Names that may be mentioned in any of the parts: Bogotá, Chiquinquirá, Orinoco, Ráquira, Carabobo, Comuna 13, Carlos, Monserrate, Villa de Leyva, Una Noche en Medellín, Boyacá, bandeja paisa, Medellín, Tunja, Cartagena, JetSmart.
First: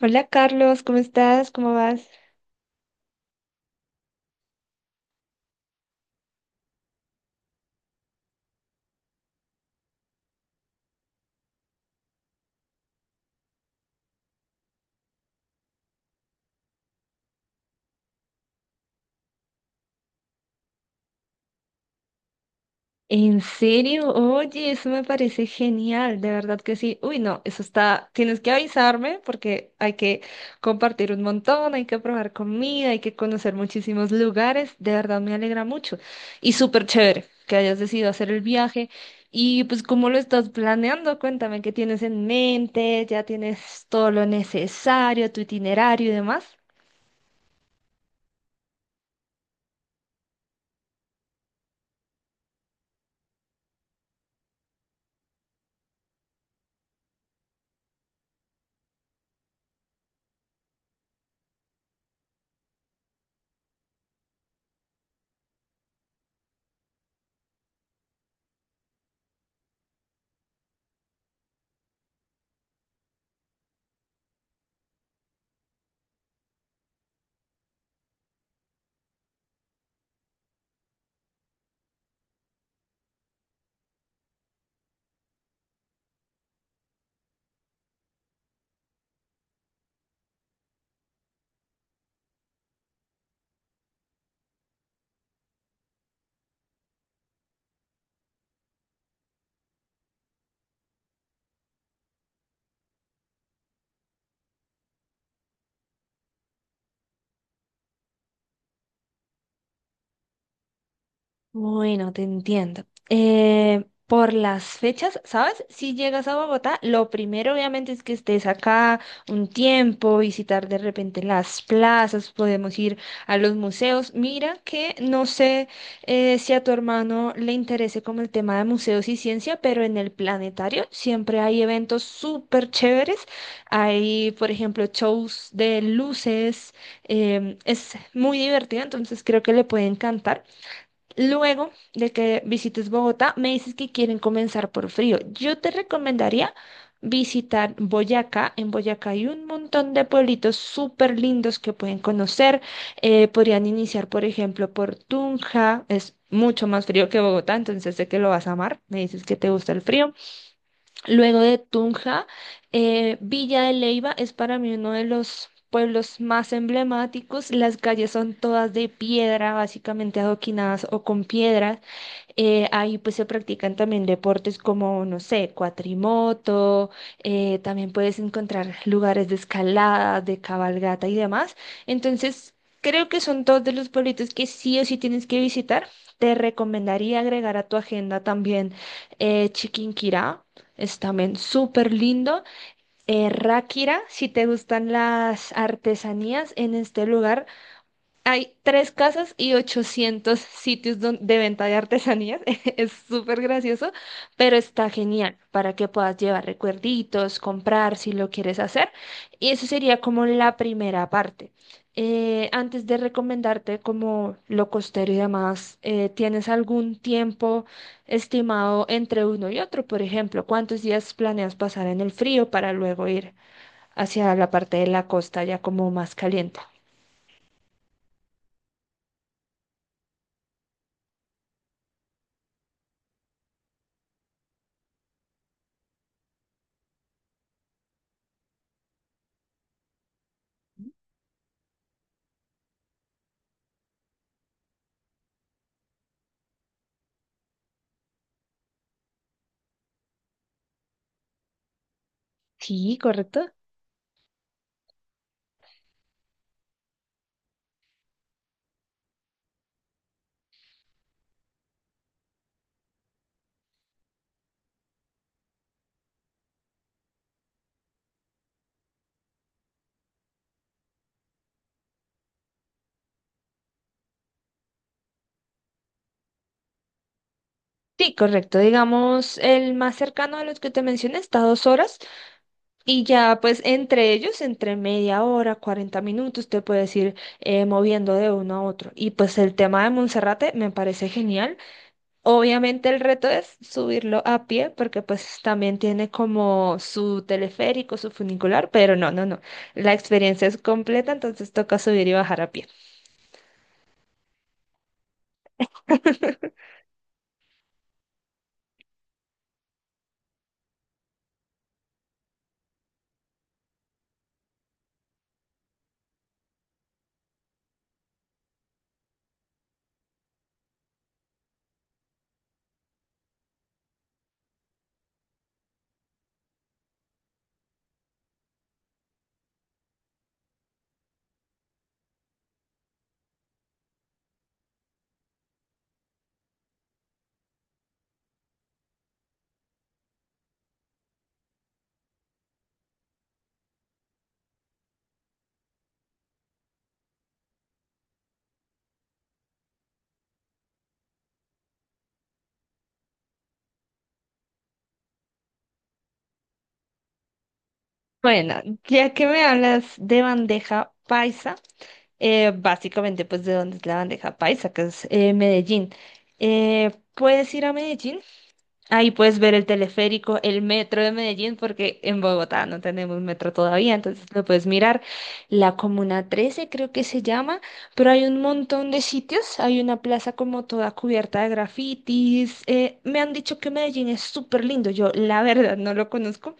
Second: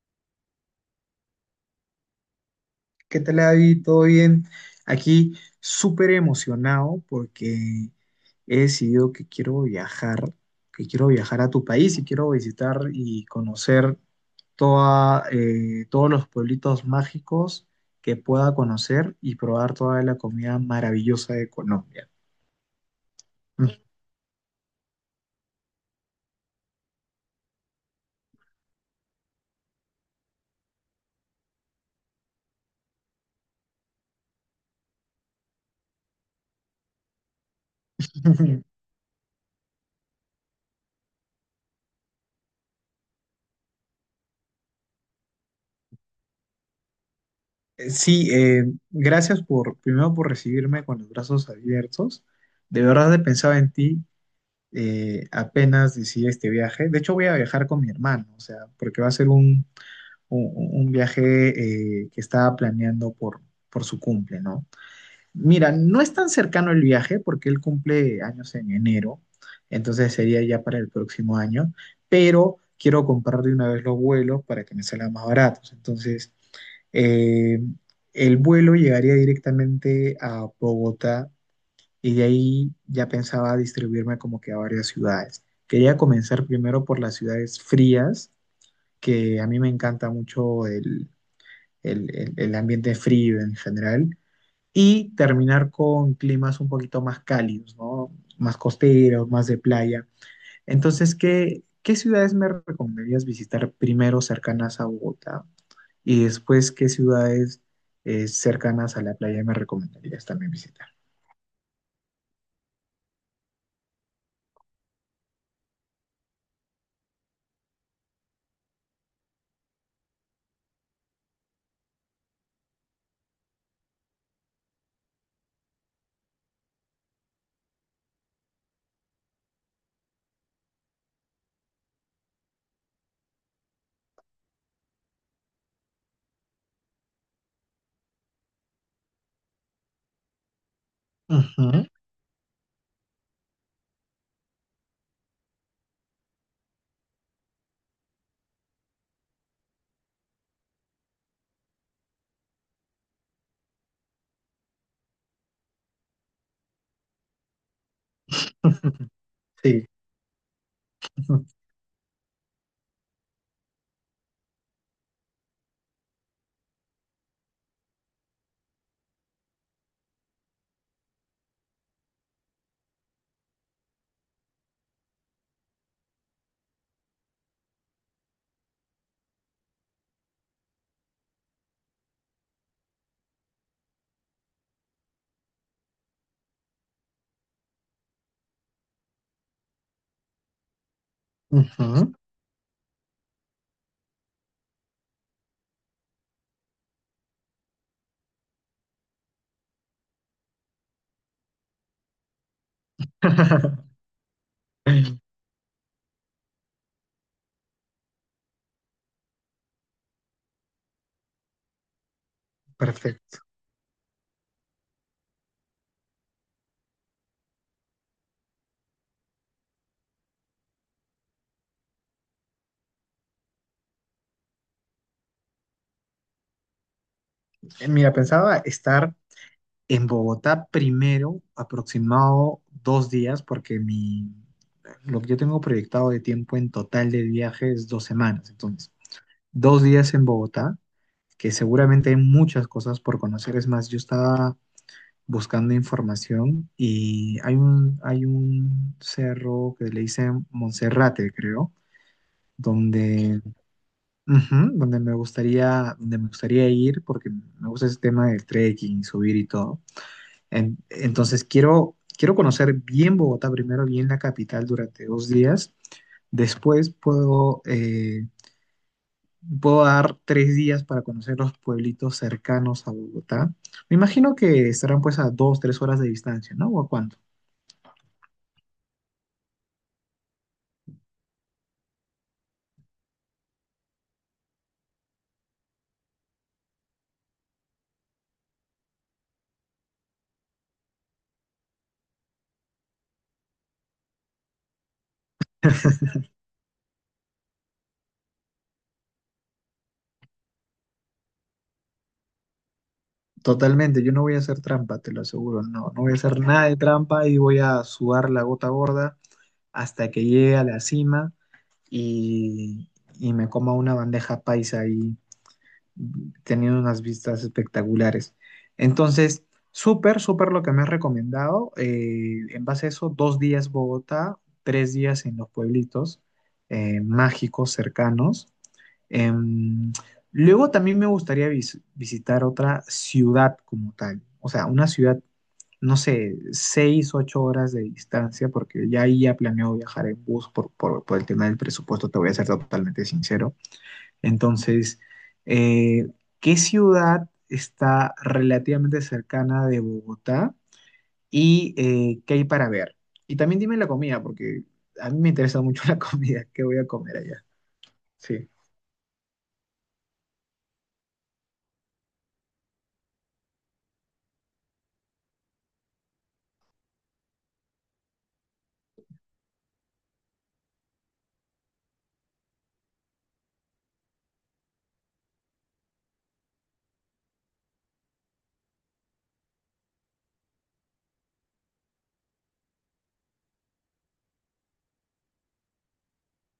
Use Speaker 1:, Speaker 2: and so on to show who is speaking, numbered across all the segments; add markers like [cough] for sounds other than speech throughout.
Speaker 1: Hola Carlos, ¿cómo estás? ¿Cómo vas?
Speaker 2: ¿Qué tal, David? ¿Todo bien? Aquí súper emocionado porque he decidido que quiero viajar a tu país y quiero visitar y conocer todos los pueblitos mágicos que pueda conocer y probar toda la comida maravillosa de Colombia.
Speaker 1: ¿En serio? Oye, eso me parece genial, de verdad que sí. Uy, no, eso está, tienes que avisarme porque hay que compartir un montón, hay que probar comida, hay que conocer muchísimos lugares, de verdad me alegra mucho. Y súper chévere que hayas decidido hacer el
Speaker 2: [laughs]
Speaker 1: viaje. Y pues, ¿cómo lo estás planeando? Cuéntame qué tienes en mente, ya tienes todo lo necesario, tu itinerario y demás.
Speaker 2: Sí, gracias primero por recibirme con los brazos abiertos. De verdad he pensado en ti apenas decida este viaje. De hecho, voy a viajar con mi hermano, o sea, porque va a ser un, un viaje que estaba planeando por su cumple, ¿no? Mira, no es tan cercano el viaje porque él cumple años en enero, entonces sería ya para el próximo año, pero quiero comprar de una vez los vuelos para que me salgan más baratos. Entonces, eh, el vuelo llegaría directamente a Bogotá y de ahí ya pensaba distribuirme como que a varias ciudades. Quería comenzar primero por las ciudades frías, que a mí me encanta mucho el ambiente frío en general, y terminar con climas un poquito más cálidos, ¿no? Más costeros, más de playa. Entonces, ¿qué, qué ciudades me recomendarías visitar primero cercanas a Bogotá? Y después, ¿qué ciudades cercanas a la playa me recomendarías también visitar?
Speaker 1: Bueno, te entiendo. Por las fechas, ¿sabes? Si llegas a Bogotá, lo primero obviamente es que estés acá un tiempo, visitar de repente las plazas, podemos ir a los museos. Mira que no sé si a tu hermano le interese como el tema de museos y ciencia, pero en el planetario siempre hay eventos súper chéveres. Hay, por ejemplo, shows de luces. Es muy divertido, entonces creo que le puede encantar. Luego
Speaker 2: Ujú.
Speaker 1: de que visites Bogotá, me dices que quieren comenzar por frío. Yo te recomendaría visitar Boyacá. En Boyacá hay un montón de pueblitos súper lindos que pueden conocer. Podrían iniciar, por ejemplo, por Tunja. Es mucho más frío que Bogotá, entonces sé que lo vas a amar. Me
Speaker 2: [laughs]
Speaker 1: dices que te gusta el
Speaker 2: Sí.
Speaker 1: frío. Luego
Speaker 2: [laughs]
Speaker 1: de Tunja, Villa de Leyva es para mí uno de los pueblos más emblemáticos. Las calles son todas de piedra, básicamente adoquinadas o con piedra. Ahí pues se practican también deportes como, no sé, cuatrimoto, también puedes encontrar lugares de escalada, de cabalgata y demás. Entonces, creo que son dos de los pueblitos que sí o sí tienes que visitar. Te recomendaría agregar a tu agenda también Chiquinquirá, es también súper
Speaker 2: Ujú.
Speaker 1: lindo. Ráquira, si te gustan las artesanías en este lugar. Hay tres casas y 800 sitios de venta de artesanías. [laughs] Es súper gracioso,
Speaker 2: [laughs]
Speaker 1: pero está genial para que puedas llevar recuerditos, comprar si lo quieres hacer. Y eso sería como la primera parte. Antes de
Speaker 2: Perfecto.
Speaker 1: recomendarte como lo costero y demás, ¿tienes algún tiempo estimado entre uno y otro? Por ejemplo, ¿cuántos días planeas pasar en el frío para luego ir hacia la parte de la costa ya como más caliente?
Speaker 2: Mira, pensaba estar en Bogotá primero, aproximado 2 días, porque mi, lo que yo tengo proyectado de tiempo en total de viaje es 2 semanas. Entonces, dos días en Bogotá, que seguramente hay muchas cosas por conocer. Es más, yo estaba buscando información y hay un cerro que le dicen Monserrate, creo,
Speaker 1: Sí,
Speaker 2: donde
Speaker 1: correcto.
Speaker 2: Ujú, donde me gustaría ir porque me gusta ese tema del trekking, subir y todo. Entonces quiero conocer bien Bogotá primero, bien la capital durante 2 días. Después puedo dar 3 días para conocer los pueblitos cercanos a Bogotá. Me imagino que estarán pues a 2, 3 horas de distancia, ¿no? ¿O a cuánto?
Speaker 1: Sí, correcto. Digamos, el más cercano de los que te mencioné está a 2 horas y ya pues entre ellos, entre media hora, 40 minutos, te puedes ir moviendo de uno a otro. Y pues el tema de Monserrate me parece genial. Obviamente el reto es subirlo a pie porque pues también tiene como su teleférico, su funicular, pero no, no, no. La experiencia es completa, entonces toca subir y bajar a pie.
Speaker 2: Totalmente, yo no voy a hacer trampa, te lo aseguro, no, no voy a hacer nada de trampa y voy a sudar la gota gorda hasta que llegue a la cima y, y me coma una bandeja paisa ahí, teniendo unas vistas espectaculares. Entonces, súper, súper lo que me has recomendado. En base a eso, 2 días Bogotá, 3 días en los pueblitos mágicos cercanos. Em, luego también me gustaría visitar otra ciudad como tal, o sea, una ciudad, no sé, 6, 8 horas de distancia, porque ya ahí ya planeo viajar en bus por el tema del presupuesto, te voy a ser totalmente sincero. Entonces, eh, ¿qué ciudad está relativamente cercana de Bogotá y qué hay para ver? Y también dime la comida, porque a mí me interesa mucho [laughs] la comida, ¿qué voy a comer allá? Sí.
Speaker 1: Bueno, ya que me hablas de bandeja paisa. Básicamente pues de donde es la bandeja paisa, que es Medellín. Puedes ir a Medellín. Ahí puedes ver el teleférico, el metro de Medellín, porque en Bogotá no tenemos metro todavía, entonces lo puedes mirar. La Comuna 13 creo que se llama, pero hay un montón de sitios. Hay una plaza como toda cubierta de grafitis. Me han dicho que Medellín es súper lindo. Yo la [laughs] verdad no lo conozco,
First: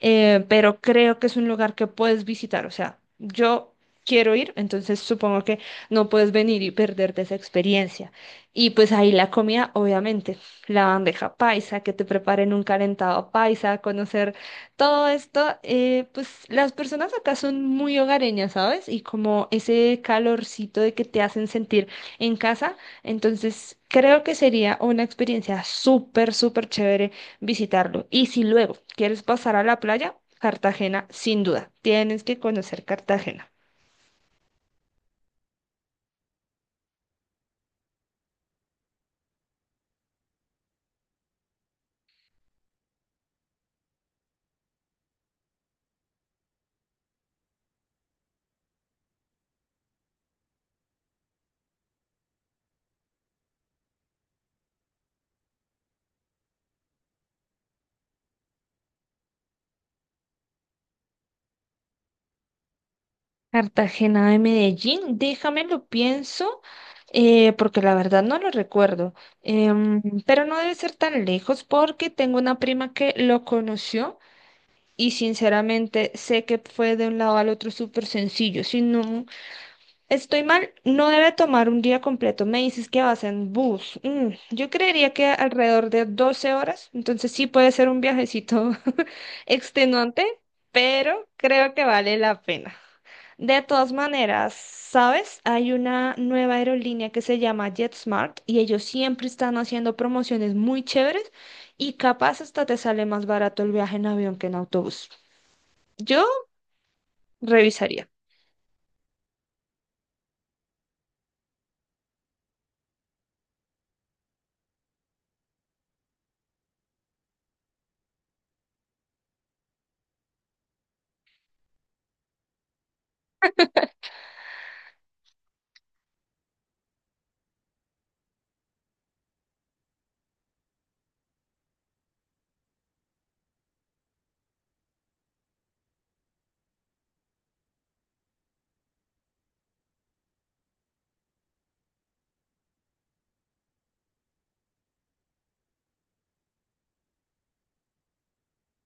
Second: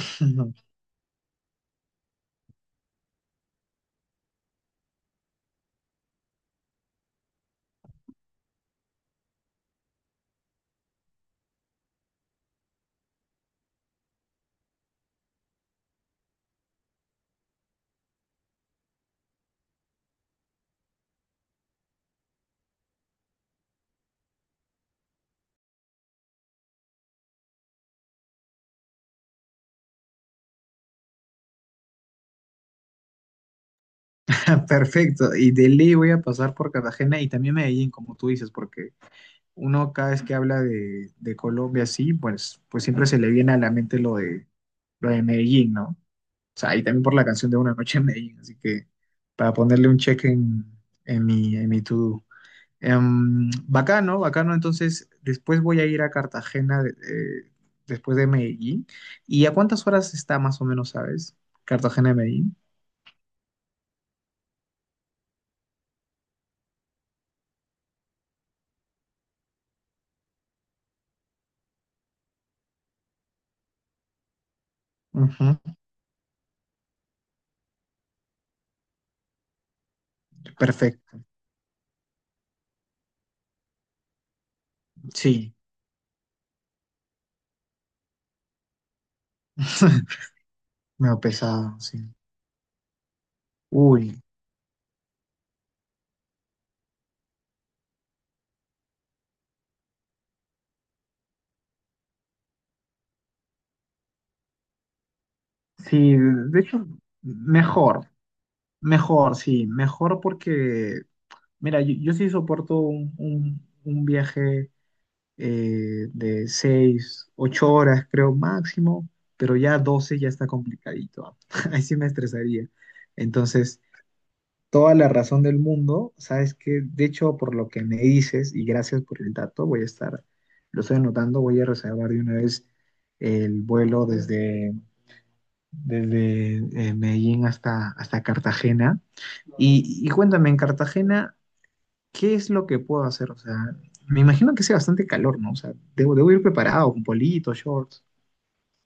Speaker 1: pero creo que es un lugar que puedes visitar. O sea, yo quiero ir, entonces supongo que no puedes venir y perderte esa experiencia. Y pues ahí la comida, obviamente la bandeja paisa, que te preparen un calentado paisa, conocer todo esto, pues las personas acá son muy hogareñas, ¿sabes? Y como ese calorcito de que te hacen sentir en casa, entonces creo que sería una experiencia súper, súper chévere visitarlo. Y si luego quieres pasar a la playa, Cartagena, sin duda, tienes que conocer Cartagena.
Speaker 2: [laughs] Perfecto, y de ley voy a pasar por Cartagena y también Medellín, como tú dices, porque uno cada vez que habla de Colombia sí pues, pues siempre se le viene a la mente lo de Medellín, ¿no? O sea, y también por la canción de Una Noche en Medellín, así que para ponerle un check en mi to-do. Bacano, bacano, entonces después voy a ir a Cartagena después de Medellín. ¿Y a cuántas horas está más o menos, sabes? Cartagena de Medellín.
Speaker 1: Cartagena de Medellín, déjame lo pienso, porque la verdad no lo recuerdo. Em, pero no debe ser tan lejos porque tengo una prima que lo conoció y
Speaker 2: Ujú,
Speaker 1: sinceramente sé que fue de un lado al otro súper sencillo. Si no estoy mal, no
Speaker 2: perfecto,
Speaker 1: debe tomar un día completo. Me dices que vas en bus. Yo creería que
Speaker 2: sí.
Speaker 1: alrededor de 12 horas, entonces sí puede ser un viajecito [laughs]
Speaker 2: [laughs]
Speaker 1: extenuante,
Speaker 2: Medio
Speaker 1: pero creo
Speaker 2: pesado,
Speaker 1: que
Speaker 2: sí.
Speaker 1: vale la pena. De todas
Speaker 2: Uy,
Speaker 1: maneras, ¿sabes? Hay una nueva aerolínea que se llama JetSmart y ellos siempre están haciendo promociones muy chéveres y capaz hasta te sale más barato el viaje en avión que en autobús.
Speaker 2: sí,
Speaker 1: Yo
Speaker 2: de hecho, mejor,
Speaker 1: revisaría.
Speaker 2: mejor, sí, mejor porque, mira, yo sí soporto un viaje de 6, 8 horas, creo, máximo, pero ya 12 ya está complicadito. Ah. [laughs] Ahí sí me estresaría. Entonces, toda la razón del mundo, sabes que, de hecho, por lo que me dices, y gracias por el dato, voy a estar, lo estoy anotando, voy a reservar de una vez el vuelo desde. desde Medellín hasta Cartagena. Y cuéntame, en Cartagena, ¿qué es lo que puedo hacer? O sea, me imagino que sea bastante calor, ¿no? O sea, debo ir preparado con politos, shorts.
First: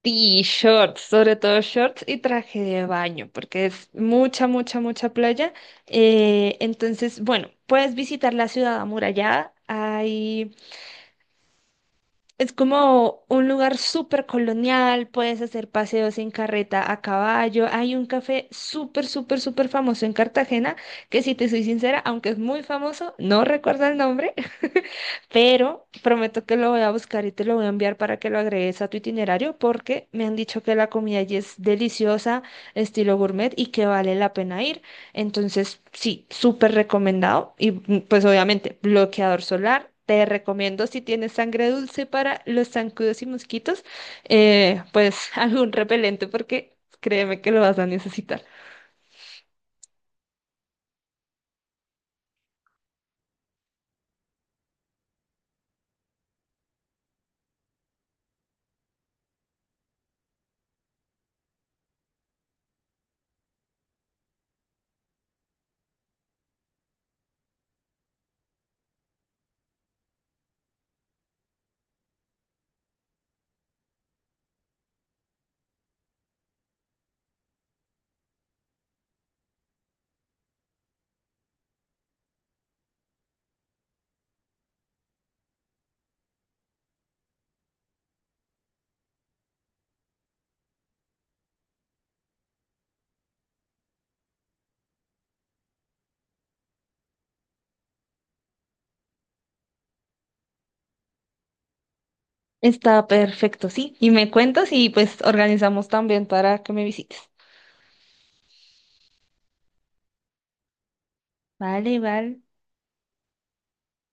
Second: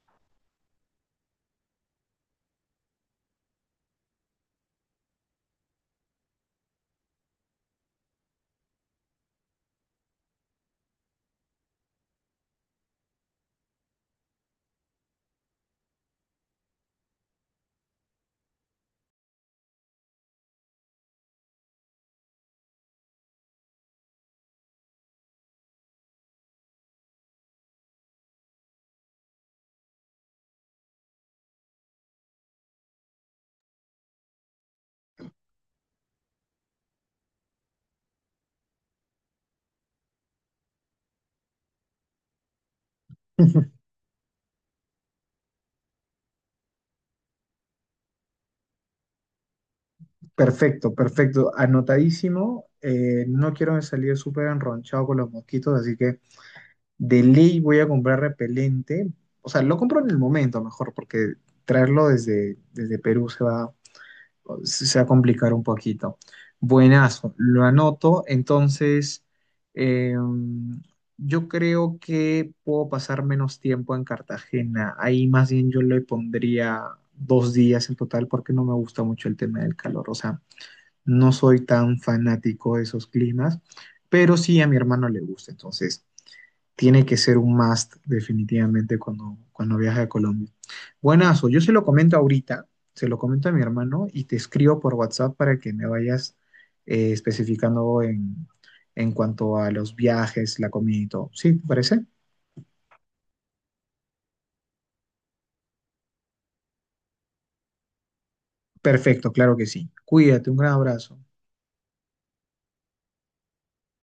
Speaker 1: Y shorts, sobre todo shorts y traje de baño, porque es mucha, mucha, mucha playa. Entonces, bueno, puedes visitar la ciudad amurallada. Hay Es como un lugar súper colonial, puedes hacer paseos en carreta a caballo. Hay un café súper, súper, súper famoso en Cartagena, que si te soy sincera, aunque es muy famoso, no recuerdo el nombre, [laughs] pero prometo que lo voy a buscar y te lo voy a enviar para que lo agregues a tu itinerario, porque me han dicho que la comida allí es deliciosa, estilo gourmet, y que vale la pena ir. Entonces, sí, súper recomendado. Y pues obviamente, bloqueador solar. Te recomiendo si tienes sangre dulce para los zancudos y mosquitos,
Speaker 2: [laughs]
Speaker 1: pues [laughs] algún repelente porque créeme que lo vas a necesitar.
Speaker 2: Perfecto, perfecto. Anotadísimo. No quiero salir súper enronchado con los mosquitos, así que de ley voy a comprar repelente. O sea, lo compro en el momento mejor, porque traerlo desde Perú se va a complicar un poquito. Buenazo, lo anoto. Entonces, eh, yo creo que puedo pasar menos tiempo en Cartagena. Ahí más bien yo le pondría 2 días en total porque no me gusta mucho el tema del calor. O sea, no soy tan fanático de esos climas, pero sí a mi hermano le gusta. Entonces, tiene que ser un must definitivamente cuando viaje a Colombia. Buenazo, yo se lo comento ahorita, se lo comento a mi hermano y te escribo por WhatsApp para que me vayas especificando en cuanto a los viajes, la comida y todo. ¿Sí? ¿Te parece?
Speaker 1: Está perfecto, sí. Y me cuentas y pues organizamos también para que me visites.
Speaker 2: Perfecto, claro que sí. Cuídate, un gran abrazo.
Speaker 1: Vale, vale.